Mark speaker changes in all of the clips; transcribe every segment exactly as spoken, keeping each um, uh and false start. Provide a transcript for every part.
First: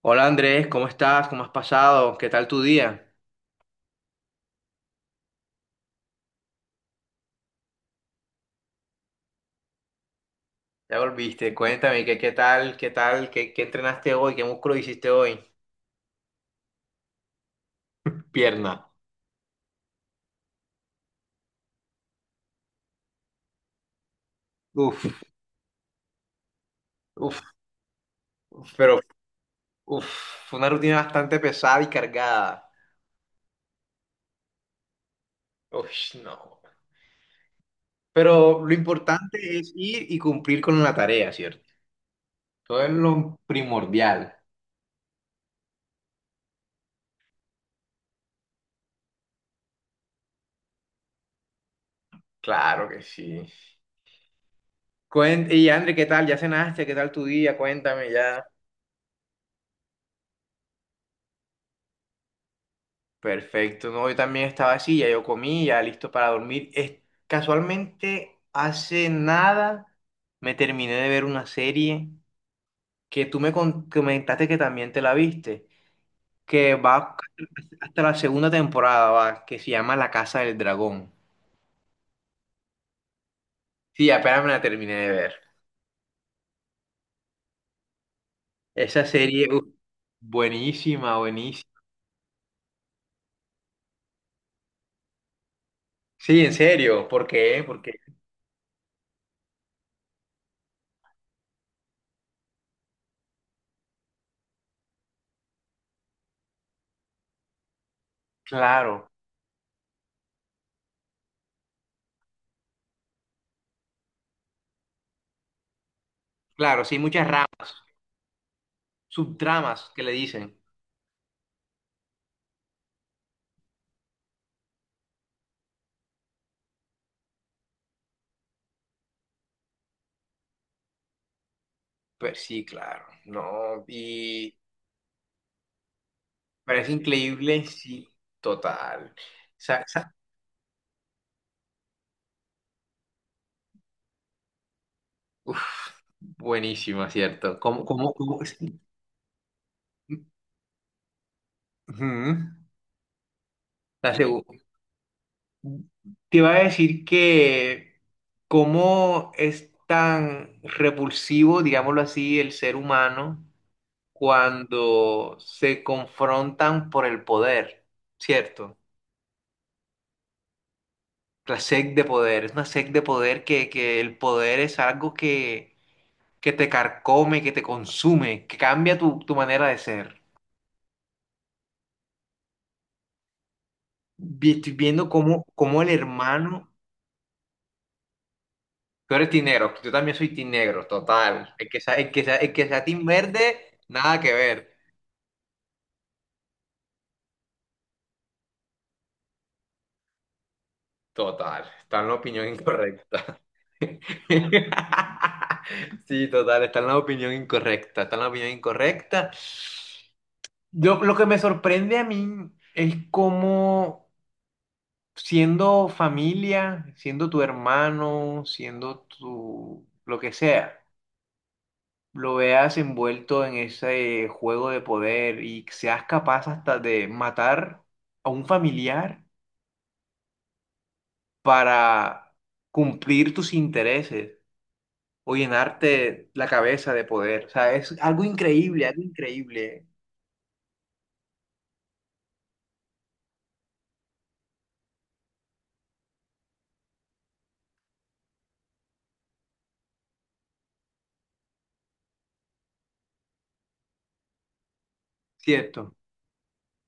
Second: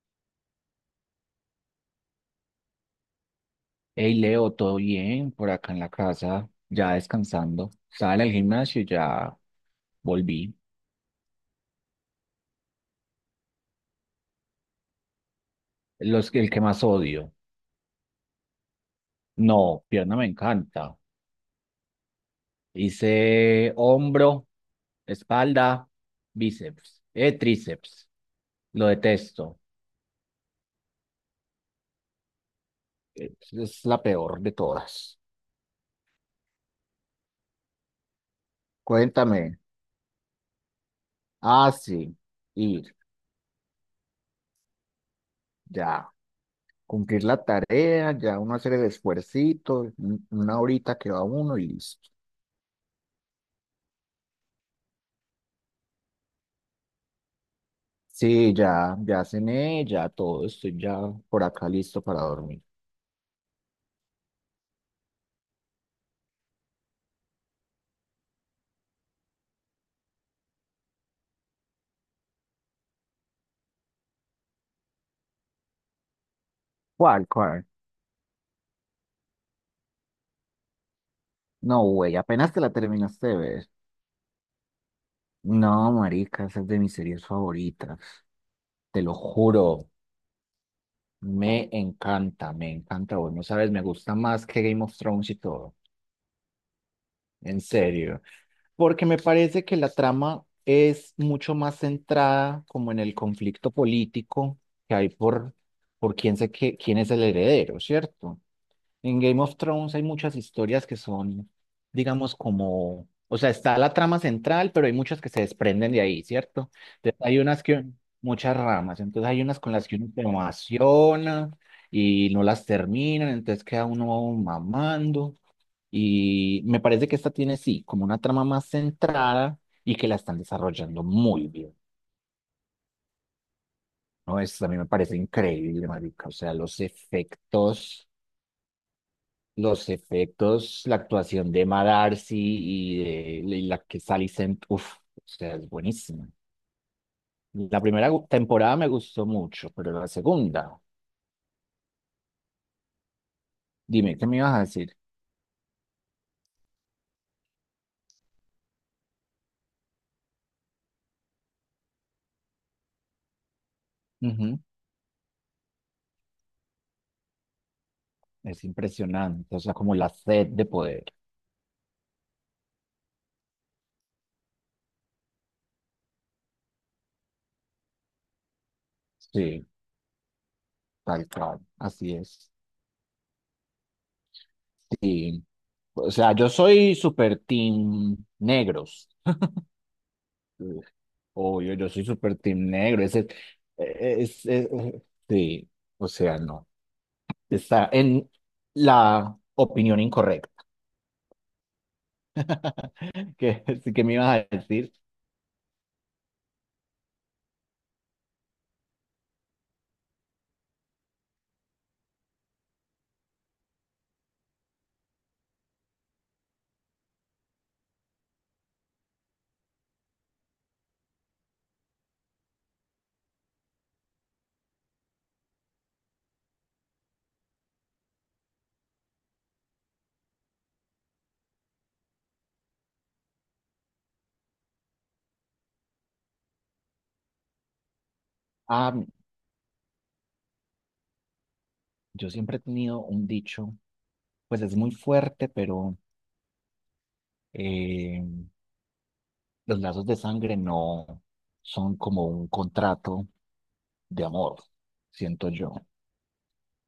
Speaker 1: Hola Andrés, ¿cómo estás? ¿Cómo has pasado? ¿Qué tal tu día?
Speaker 2: Hey Leo, ¿todo bien? Por acá en la casa, ya descansando. Estaba en el gimnasio y ya volví.
Speaker 1: Ya volviste, cuéntame, ¿qué, qué tal? ¿Qué tal? ¿Qué, qué entrenaste hoy? ¿Qué músculo hiciste hoy?
Speaker 2: Los, el que más odio.
Speaker 1: Pierna.
Speaker 2: No, pierna me encanta. Hice hombro,
Speaker 1: Uf,
Speaker 2: espalda, bíceps, eh,
Speaker 1: uf,
Speaker 2: tríceps. Lo
Speaker 1: pero
Speaker 2: detesto.
Speaker 1: uf, fue una rutina bastante pesada y cargada.
Speaker 2: Es, es la peor de todas.
Speaker 1: Uf, no. Pero lo importante
Speaker 2: Cuéntame.
Speaker 1: es ir y cumplir con la tarea, ¿cierto?
Speaker 2: Ah, sí.
Speaker 1: Todo es
Speaker 2: Ir,
Speaker 1: lo primordial.
Speaker 2: ya. Cumplir la tarea, ya uno hacer el esfuercito, un- una horita que va uno y listo.
Speaker 1: Claro que sí. Cuen- y Andrés, ¿qué tal? ¿Ya cenaste? ¿Qué tal tu día? Cuéntame ya.
Speaker 2: Sí, ya, ya cené, ya todo, estoy ya por acá listo para dormir.
Speaker 1: Perfecto, no, yo también estaba así, ya yo comí, ya listo para dormir. Es, casualmente, hace nada me terminé de ver una serie que tú me con- comentaste que también te la viste, que va
Speaker 2: ¿Cuál, cuál?
Speaker 1: hasta la segunda temporada, va, que se llama La Casa del Dragón.
Speaker 2: No, güey, apenas te la terminaste de ver.
Speaker 1: Sí, apenas me la terminé de ver.
Speaker 2: No, marica, esa es de mis series favoritas, te
Speaker 1: Esa
Speaker 2: lo
Speaker 1: serie, uf,
Speaker 2: juro,
Speaker 1: buenísima, buenísima.
Speaker 2: me encanta, me encanta, güey, no sabes, me gusta más que Game of Thrones y todo,
Speaker 1: Sí, en serio, ¿por
Speaker 2: en
Speaker 1: qué? Porque,
Speaker 2: serio, porque me parece que la trama es mucho más centrada como en el conflicto político que hay por, por quién, se, que- quién es el heredero, ¿cierto?
Speaker 1: claro,
Speaker 2: En Game of Thrones hay muchas historias que son, digamos, como, o sea, está la trama central, pero hay muchas que se desprenden de ahí, ¿cierto?
Speaker 1: claro, sí,
Speaker 2: Entonces,
Speaker 1: muchas
Speaker 2: hay
Speaker 1: ramas,
Speaker 2: unas que, muchas ramas, entonces hay unas con las
Speaker 1: subtramas
Speaker 2: que
Speaker 1: que
Speaker 2: uno
Speaker 1: le
Speaker 2: se
Speaker 1: dicen.
Speaker 2: emociona y no las terminan, entonces queda uno mamando. Y me parece que esta tiene, sí, como una trama más centrada y que la están desarrollando muy bien,
Speaker 1: Pues sí, claro, no,
Speaker 2: ¿no?
Speaker 1: y
Speaker 2: Eso a mí me parece increíble, marica, o sea, los
Speaker 1: parece increíble, sí,
Speaker 2: efectos.
Speaker 1: total. Sa-
Speaker 2: Los
Speaker 1: sa-
Speaker 2: efectos, la actuación de Emma Darcy y de y la que Sally Sent, uff, o sea, es
Speaker 1: Uf,
Speaker 2: buenísima.
Speaker 1: buenísima, ¿cierto?
Speaker 2: La
Speaker 1: ¿Cómo,
Speaker 2: primera
Speaker 1: cómo,
Speaker 2: gu-
Speaker 1: cómo? es?
Speaker 2: temporada
Speaker 1: Ujú.
Speaker 2: me gustó mucho, pero la segunda,
Speaker 1: La
Speaker 2: dime, ¿qué me
Speaker 1: segu-
Speaker 2: ibas a decir?
Speaker 1: Te iba a decir que cómo es tan repulsivo, digámoslo así, el ser humano
Speaker 2: Ujú.
Speaker 1: cuando se confrontan por el poder,
Speaker 2: Es
Speaker 1: ¿cierto?
Speaker 2: impresionante, o sea, como la sed de poder.
Speaker 1: La sed de poder, es una sed de poder que, que el poder es algo que que te carcome, que te consume, que cambia tu, tu
Speaker 2: Sí,
Speaker 1: manera de ser.
Speaker 2: tal cual, así es.
Speaker 1: Vi- Estoy viendo
Speaker 2: Sí,
Speaker 1: cómo, cómo el
Speaker 2: o sea, yo
Speaker 1: hermano,
Speaker 2: soy super team negros.
Speaker 1: tú eres tinegro, yo también soy tinegro,
Speaker 2: Uf,
Speaker 1: total. El
Speaker 2: obvio,
Speaker 1: que
Speaker 2: yo
Speaker 1: sea,
Speaker 2: soy
Speaker 1: el que sea,
Speaker 2: super
Speaker 1: el que
Speaker 2: team
Speaker 1: sea
Speaker 2: negro,
Speaker 1: tin
Speaker 2: ese,
Speaker 1: verde, nada que
Speaker 2: es, es, es- e,
Speaker 1: ver,
Speaker 2: e, sí, o sea, no. Está en la opinión incorrecta.
Speaker 1: total. Está en la opinión incorrecta.
Speaker 2: ¿Qué, qué me ibas a decir?
Speaker 1: Sí, total, está en la opinión incorrecta, está en la opinión incorrecta. Yo, lo que me sorprende a mí es cómo siendo familia, siendo tu hermano, siendo tu lo que sea, lo veas envuelto en ese juego de poder y seas capaz hasta de matar a un familiar para cumplir tus intereses o llenarte la cabeza de poder. O sea, es algo increíble,
Speaker 2: Ah,
Speaker 1: algo increíble.
Speaker 2: yo siempre he tenido un dicho, pues es muy fuerte, pero eh, los lazos de sangre no son como un contrato de amor, siento yo.
Speaker 1: Cierto.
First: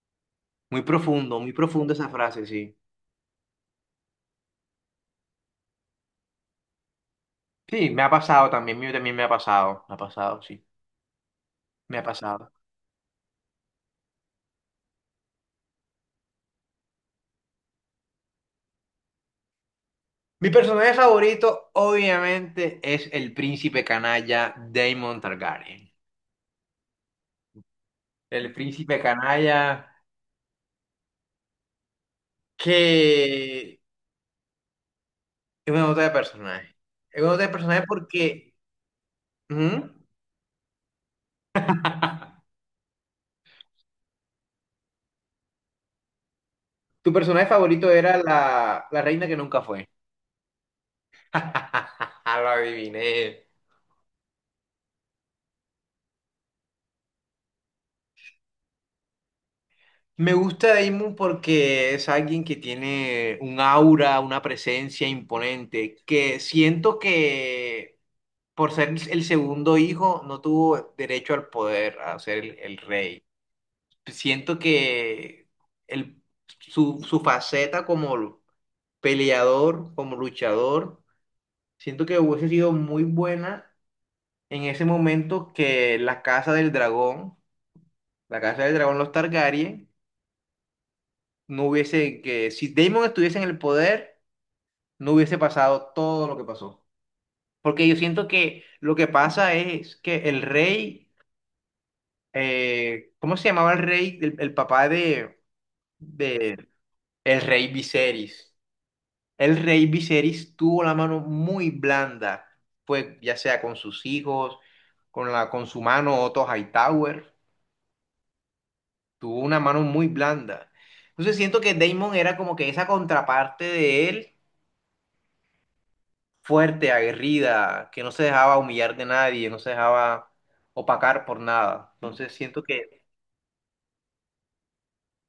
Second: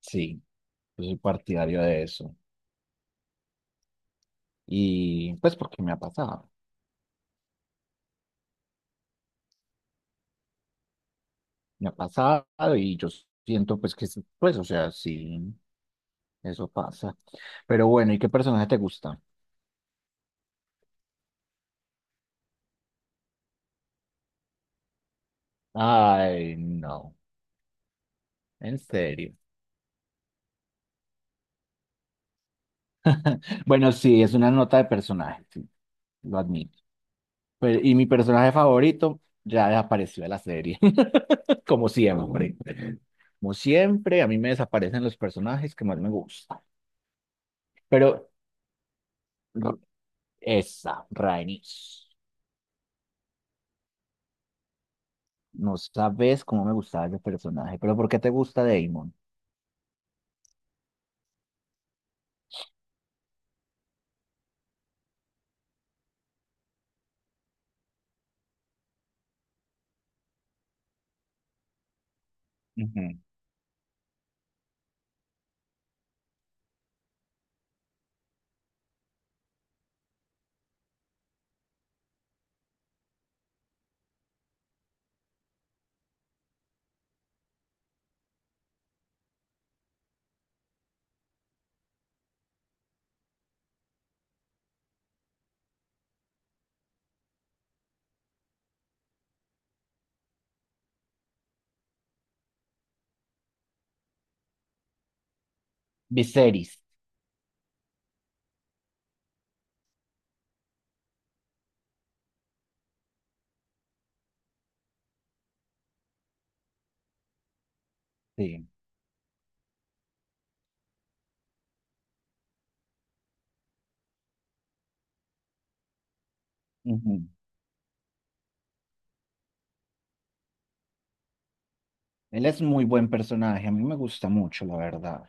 Speaker 2: Sí,
Speaker 1: Muy
Speaker 2: yo soy
Speaker 1: profundo, muy
Speaker 2: partidario
Speaker 1: profundo
Speaker 2: de
Speaker 1: esa
Speaker 2: eso.
Speaker 1: frase, sí.
Speaker 2: Y pues porque me ha pasado.
Speaker 1: Sí, me ha pasado también, mío también me ha pasado, me ha pasado, sí,
Speaker 2: Me ha
Speaker 1: me ha
Speaker 2: pasado
Speaker 1: pasado.
Speaker 2: y yo siento pues que, sí, pues, o sea, sí, eso pasa. Pero bueno, ¿y qué personaje te gusta?
Speaker 1: Mi personaje favorito, obviamente, es el príncipe canalla Daemon Targaryen.
Speaker 2: Ay, no,
Speaker 1: El
Speaker 2: en
Speaker 1: príncipe
Speaker 2: serio.
Speaker 1: canalla que
Speaker 2: Bueno, sí, es una nota de personaje, sí,
Speaker 1: es una nota de
Speaker 2: lo
Speaker 1: personaje.
Speaker 2: admito.
Speaker 1: Es una nota de
Speaker 2: Pero-
Speaker 1: personaje
Speaker 2: y mi personaje
Speaker 1: porque
Speaker 2: favorito ya
Speaker 1: ujú,
Speaker 2: desapareció de la serie, como siempre. Como siempre, a mí me desaparecen los personajes que más me gustan.
Speaker 1: tu personaje favorito era
Speaker 2: Pero
Speaker 1: la, la reina que nunca
Speaker 2: r-
Speaker 1: fue.
Speaker 2: esa, Rhaenys.
Speaker 1: Lo adiviné.
Speaker 2: No sabes cómo me gustaba ese personaje, pero ¿por qué te gusta Damon?
Speaker 1: Me gusta Daemon porque es alguien que tiene un aura, una presencia imponente, que siento que por ser el segundo hijo, no tuvo derecho al poder, a ser el, el
Speaker 2: Ujú.
Speaker 1: rey. Siento que el, su, su faceta como peleador, como luchador, siento que hubiese sido muy buena en ese momento que la Casa del Dragón, la Casa del Dragón, los Targaryen, no hubiese, que si Daemon estuviese en el poder, no hubiese pasado todo lo que pasó. Porque yo siento que lo que pasa es que el rey eh, ¿cómo se llamaba el rey, el, el papá de, de
Speaker 2: Viserys,
Speaker 1: el rey Viserys? El rey Viserys tuvo la mano muy blanda, pues ya sea con sus hijos, con la, con su mano Otto Hightower,
Speaker 2: sí.
Speaker 1: tuvo una mano muy blanda. Entonces siento que Daemon era como que esa contraparte de él, fuerte,
Speaker 2: Ujú.
Speaker 1: aguerrida, que no se dejaba humillar de nadie, no se dejaba opacar por nada. Entonces
Speaker 2: Él
Speaker 1: siento
Speaker 2: es muy
Speaker 1: que
Speaker 2: buen personaje, a mí me gusta mucho, la verdad.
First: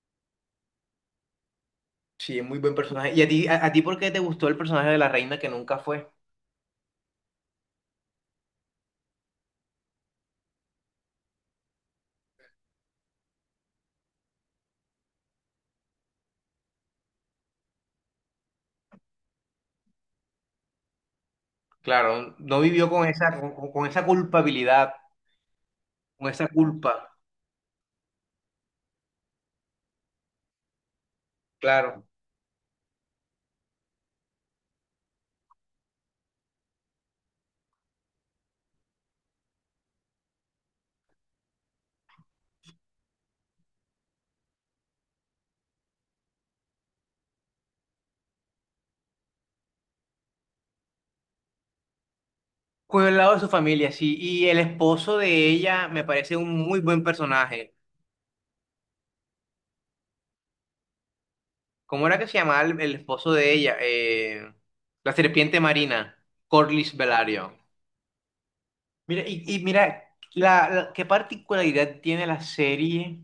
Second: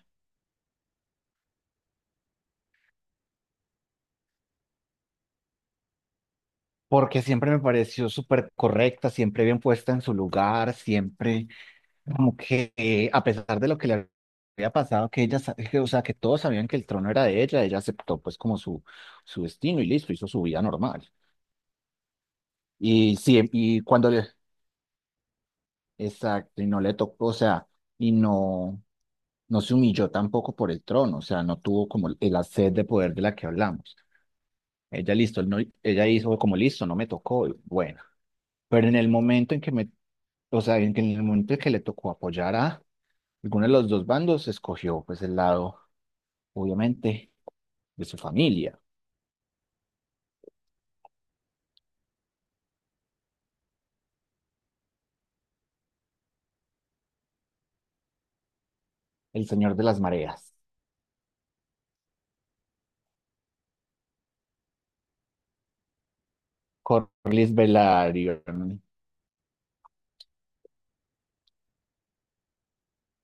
Speaker 1: sí, es muy buen personaje. ¿Y a ti, a, a ti por qué te gustó el personaje de la reina que nunca fue?
Speaker 2: Porque siempre me pareció súper correcta, siempre bien puesta en su lugar, siempre como que eh, a pesar de lo que le había pasado, que ella, sa- que, o sea, que todos sabían que el trono era de ella, ella aceptó pues como su, su destino y listo, hizo su vida normal.
Speaker 1: Claro, no vivió con
Speaker 2: Y
Speaker 1: esa,
Speaker 2: sí,
Speaker 1: con,
Speaker 2: y
Speaker 1: con- esa
Speaker 2: cuando le,
Speaker 1: culpabilidad, con esa
Speaker 2: exacto, y no le
Speaker 1: culpa,
Speaker 2: tocó, o sea, y no. No se humilló tampoco por el trono, o sea, no tuvo
Speaker 1: claro.
Speaker 2: como la sed de poder de la que hablamos. Ella listo, no, ella hizo como listo, no me tocó, y bueno, pero en el momento en que me, o sea, en que- en el momento en que le tocó apoyar a alguno de los dos bandos, escogió pues el lado, obviamente, de su familia,
Speaker 1: Con el lado de su familia, sí. Y el esposo de ella me parece un muy buen personaje.
Speaker 2: el señor de las mareas,
Speaker 1: ¿Cómo era que se llamaba el, el esposo de ella? Eh, la serpiente marina, Corlys
Speaker 2: Corlys
Speaker 1: Velario.
Speaker 2: Velaryon.
Speaker 1: Mira, y, y mira, la, la- ¿qué particularidad tiene la serie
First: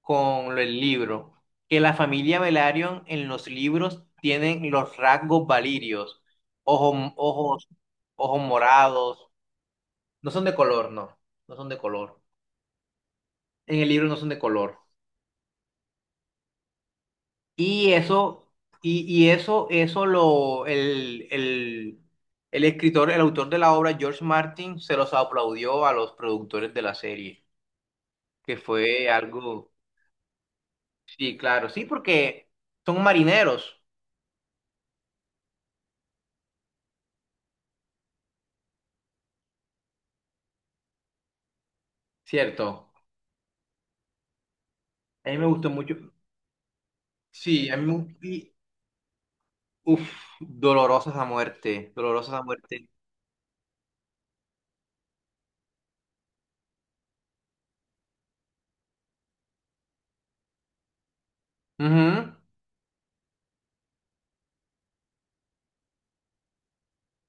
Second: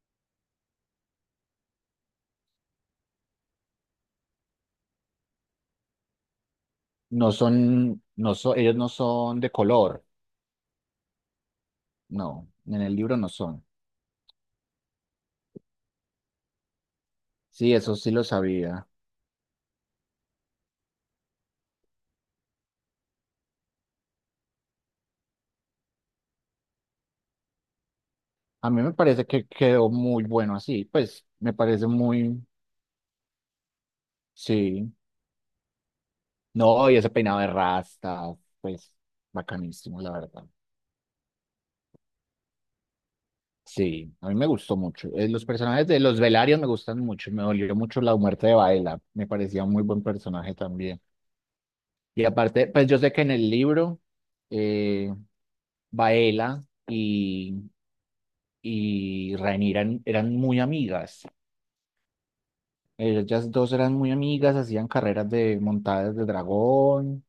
Speaker 1: con el libro? Que la familia Velaryon en los libros tienen los rasgos valirios, ojos,
Speaker 2: No
Speaker 1: ojos,
Speaker 2: son, no
Speaker 1: ojos
Speaker 2: son, ellos no
Speaker 1: morados,
Speaker 2: son de color,
Speaker 1: no son de color, no, no son de color.
Speaker 2: no, en el libro no son.
Speaker 1: En el libro no son de color.
Speaker 2: Sí,
Speaker 1: Y
Speaker 2: eso sí lo
Speaker 1: eso,
Speaker 2: sabía.
Speaker 1: y, y eso, eso lo, el, el, el escritor, el autor de la obra, George Martin, se los aplaudió a los productores de la serie, que
Speaker 2: A mí me
Speaker 1: fue
Speaker 2: parece que
Speaker 1: algo...
Speaker 2: quedó muy bueno así, pues
Speaker 1: Sí,
Speaker 2: me
Speaker 1: claro, sí,
Speaker 2: parece muy,
Speaker 1: porque son marineros,
Speaker 2: sí. No, y ese peinado de rasta, pues bacanísimo, la verdad.
Speaker 1: ¿cierto?
Speaker 2: Sí, a mí me gustó mucho. Eh,
Speaker 1: A mí
Speaker 2: Los
Speaker 1: me gustó
Speaker 2: personajes
Speaker 1: mucho.
Speaker 2: de los Velarios me gustan mucho. Me
Speaker 1: Sí,
Speaker 2: dolió
Speaker 1: a mí me
Speaker 2: mucho la
Speaker 1: gustó.
Speaker 2: muerte
Speaker 1: Y,
Speaker 2: de Baela. Me parecía un muy buen
Speaker 1: uf,
Speaker 2: personaje también.
Speaker 1: dolorosas a muerte,
Speaker 2: Y
Speaker 1: dolorosas a
Speaker 2: aparte, pues
Speaker 1: muerte.
Speaker 2: yo sé que en el libro, eh, Baela y, y Rhaenyra eran, eran muy amigas.
Speaker 1: Ujú,
Speaker 2: Ellas dos eran muy amigas, hacían carreras de montadas de dragón,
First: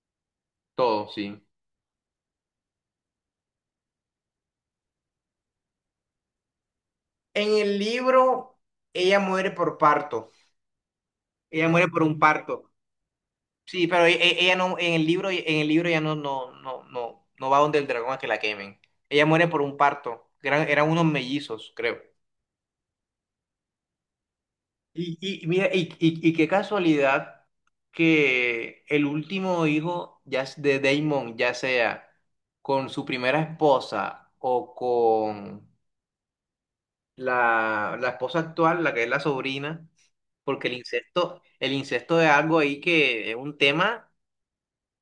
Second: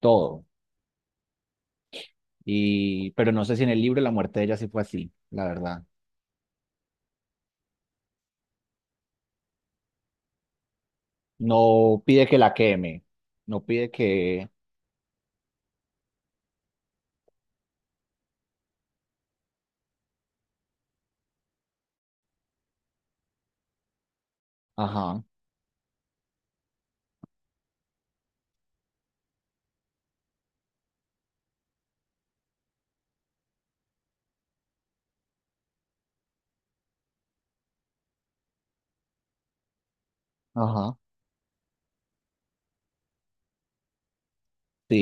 Speaker 2: todo.
Speaker 1: todo, sí.
Speaker 2: Y, pero no sé si en el libro la muerte de ella sí fue así, la verdad.
Speaker 1: En el libro, ella muere por parto. Ella muere
Speaker 2: No
Speaker 1: por un
Speaker 2: pide que la
Speaker 1: parto.
Speaker 2: queme, no
Speaker 1: Sí,
Speaker 2: pide
Speaker 1: pero e- e-
Speaker 2: que...
Speaker 1: ella no, en el libro, en el libro ya no, no, no, no, no va donde el dragón a que la quemen. Ella muere por un parto. Eran, eran unos mellizos, creo. Y,
Speaker 2: Ajá,
Speaker 1: y mira, y, y- y qué casualidad que el último hijo ya s- de Damon, ya sea con su primera esposa o con la, la esposa actual, la que es la sobrina, porque el
Speaker 2: ajá,
Speaker 1: incesto, el incesto es algo ahí que es un tema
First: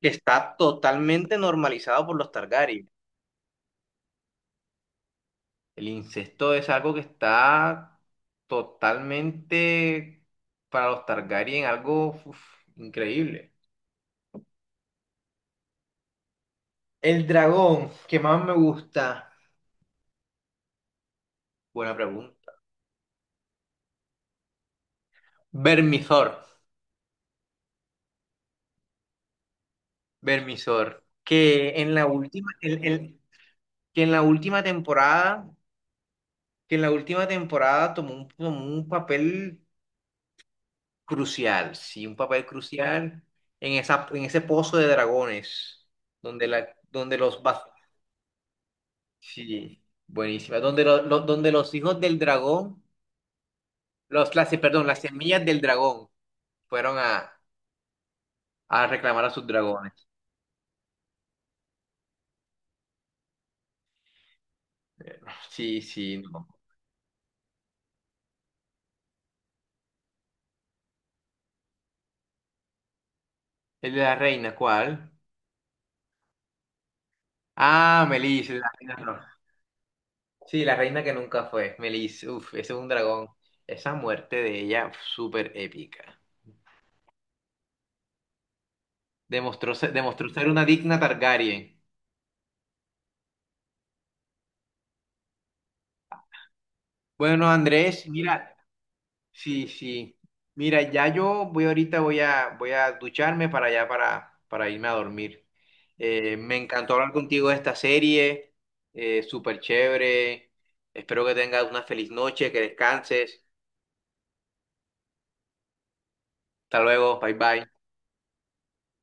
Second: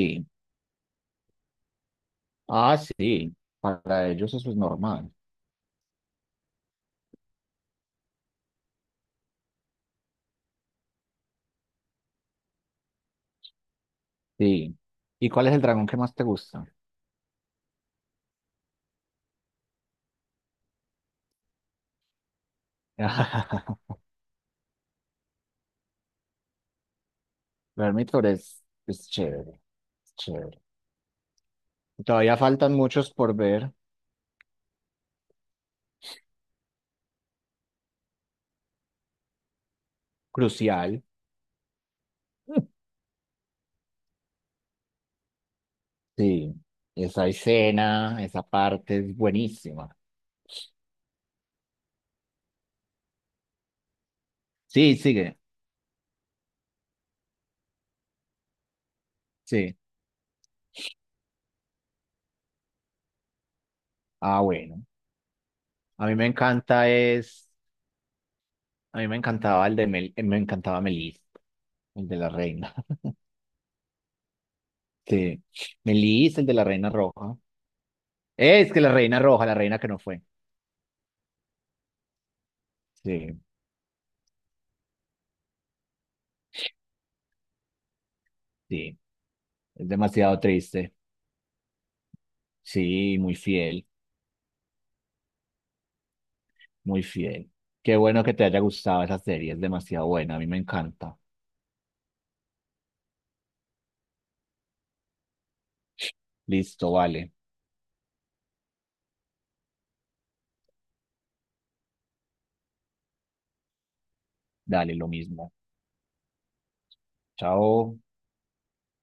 Speaker 1: que está totalmente normalizado por los
Speaker 2: Ah,
Speaker 1: Targaryen.
Speaker 2: sí, para ellos eso es normal,
Speaker 1: El incesto es algo que está totalmente para los Targaryen, algo uf, increíble.
Speaker 2: sí. ¿Y cuál es el dragón que más te gusta?
Speaker 1: El dragón que más me gusta. Buena pregunta. Vermisor.
Speaker 2: Vermithor es, es chévere, es chévere.
Speaker 1: Vermisor. Que en la
Speaker 2: Todavía
Speaker 1: última,
Speaker 2: faltan
Speaker 1: el-
Speaker 2: muchos
Speaker 1: el-
Speaker 2: por ver,
Speaker 1: que en la última temporada, que en la última temporada tomó un, tomó un papel
Speaker 2: crucial.
Speaker 1: crucial. Sí, un papel crucial en esa, en ese pozo de dragones. Donde
Speaker 2: Sí,
Speaker 1: la, donde
Speaker 2: esa
Speaker 1: los va-
Speaker 2: escena, esa parte es
Speaker 1: sí,
Speaker 2: buenísima.
Speaker 1: buenísima. Donde lo- lo- donde los hijos del dragón, los, las, perdón,
Speaker 2: Sí,
Speaker 1: las
Speaker 2: sigue,
Speaker 1: semillas del dragón fueron a, a reclamar a sus
Speaker 2: sí.
Speaker 1: dragones.
Speaker 2: Ah, bueno,
Speaker 1: Sí,
Speaker 2: a mí
Speaker 1: sí,
Speaker 2: me
Speaker 1: no.
Speaker 2: encanta es... A mí me encantaba el de Mel, eh, me encantaba Melis, el de la reina.
Speaker 1: El de la reina, ¿cuál?
Speaker 2: Sí. Melis, el de la reina roja.
Speaker 1: Ah, Melis, la
Speaker 2: Es que la
Speaker 1: reina
Speaker 2: reina
Speaker 1: roja.
Speaker 2: roja, la reina que no fue.
Speaker 1: Sí, la reina que nunca fue. Melis, uff, ese es un dragón.
Speaker 2: Sí,
Speaker 1: Esa muerte de ella, uf, súper épica.
Speaker 2: sí.
Speaker 1: Demostró
Speaker 2: Es
Speaker 1: ser, demostró
Speaker 2: demasiado
Speaker 1: ser una
Speaker 2: triste.
Speaker 1: digna Targaryen.
Speaker 2: Sí, muy fiel, muy
Speaker 1: Bueno,
Speaker 2: fiel. Qué
Speaker 1: Andrés,
Speaker 2: bueno que te
Speaker 1: mira,
Speaker 2: haya gustado esa serie, es
Speaker 1: sí,
Speaker 2: demasiado
Speaker 1: sí.
Speaker 2: buena, a mí me
Speaker 1: Mira, ya
Speaker 2: encanta.
Speaker 1: yo voy ahorita, voy a, voy a ducharme para allá, para, para irme a dormir. Eh, me
Speaker 2: Listo,
Speaker 1: encantó hablar
Speaker 2: vale.
Speaker 1: contigo de esta serie, eh, súper chévere. Espero que tengas una feliz noche, que descanses.
Speaker 2: Dale, lo mismo.
Speaker 1: Hasta luego, bye bye.
Speaker 2: Chao.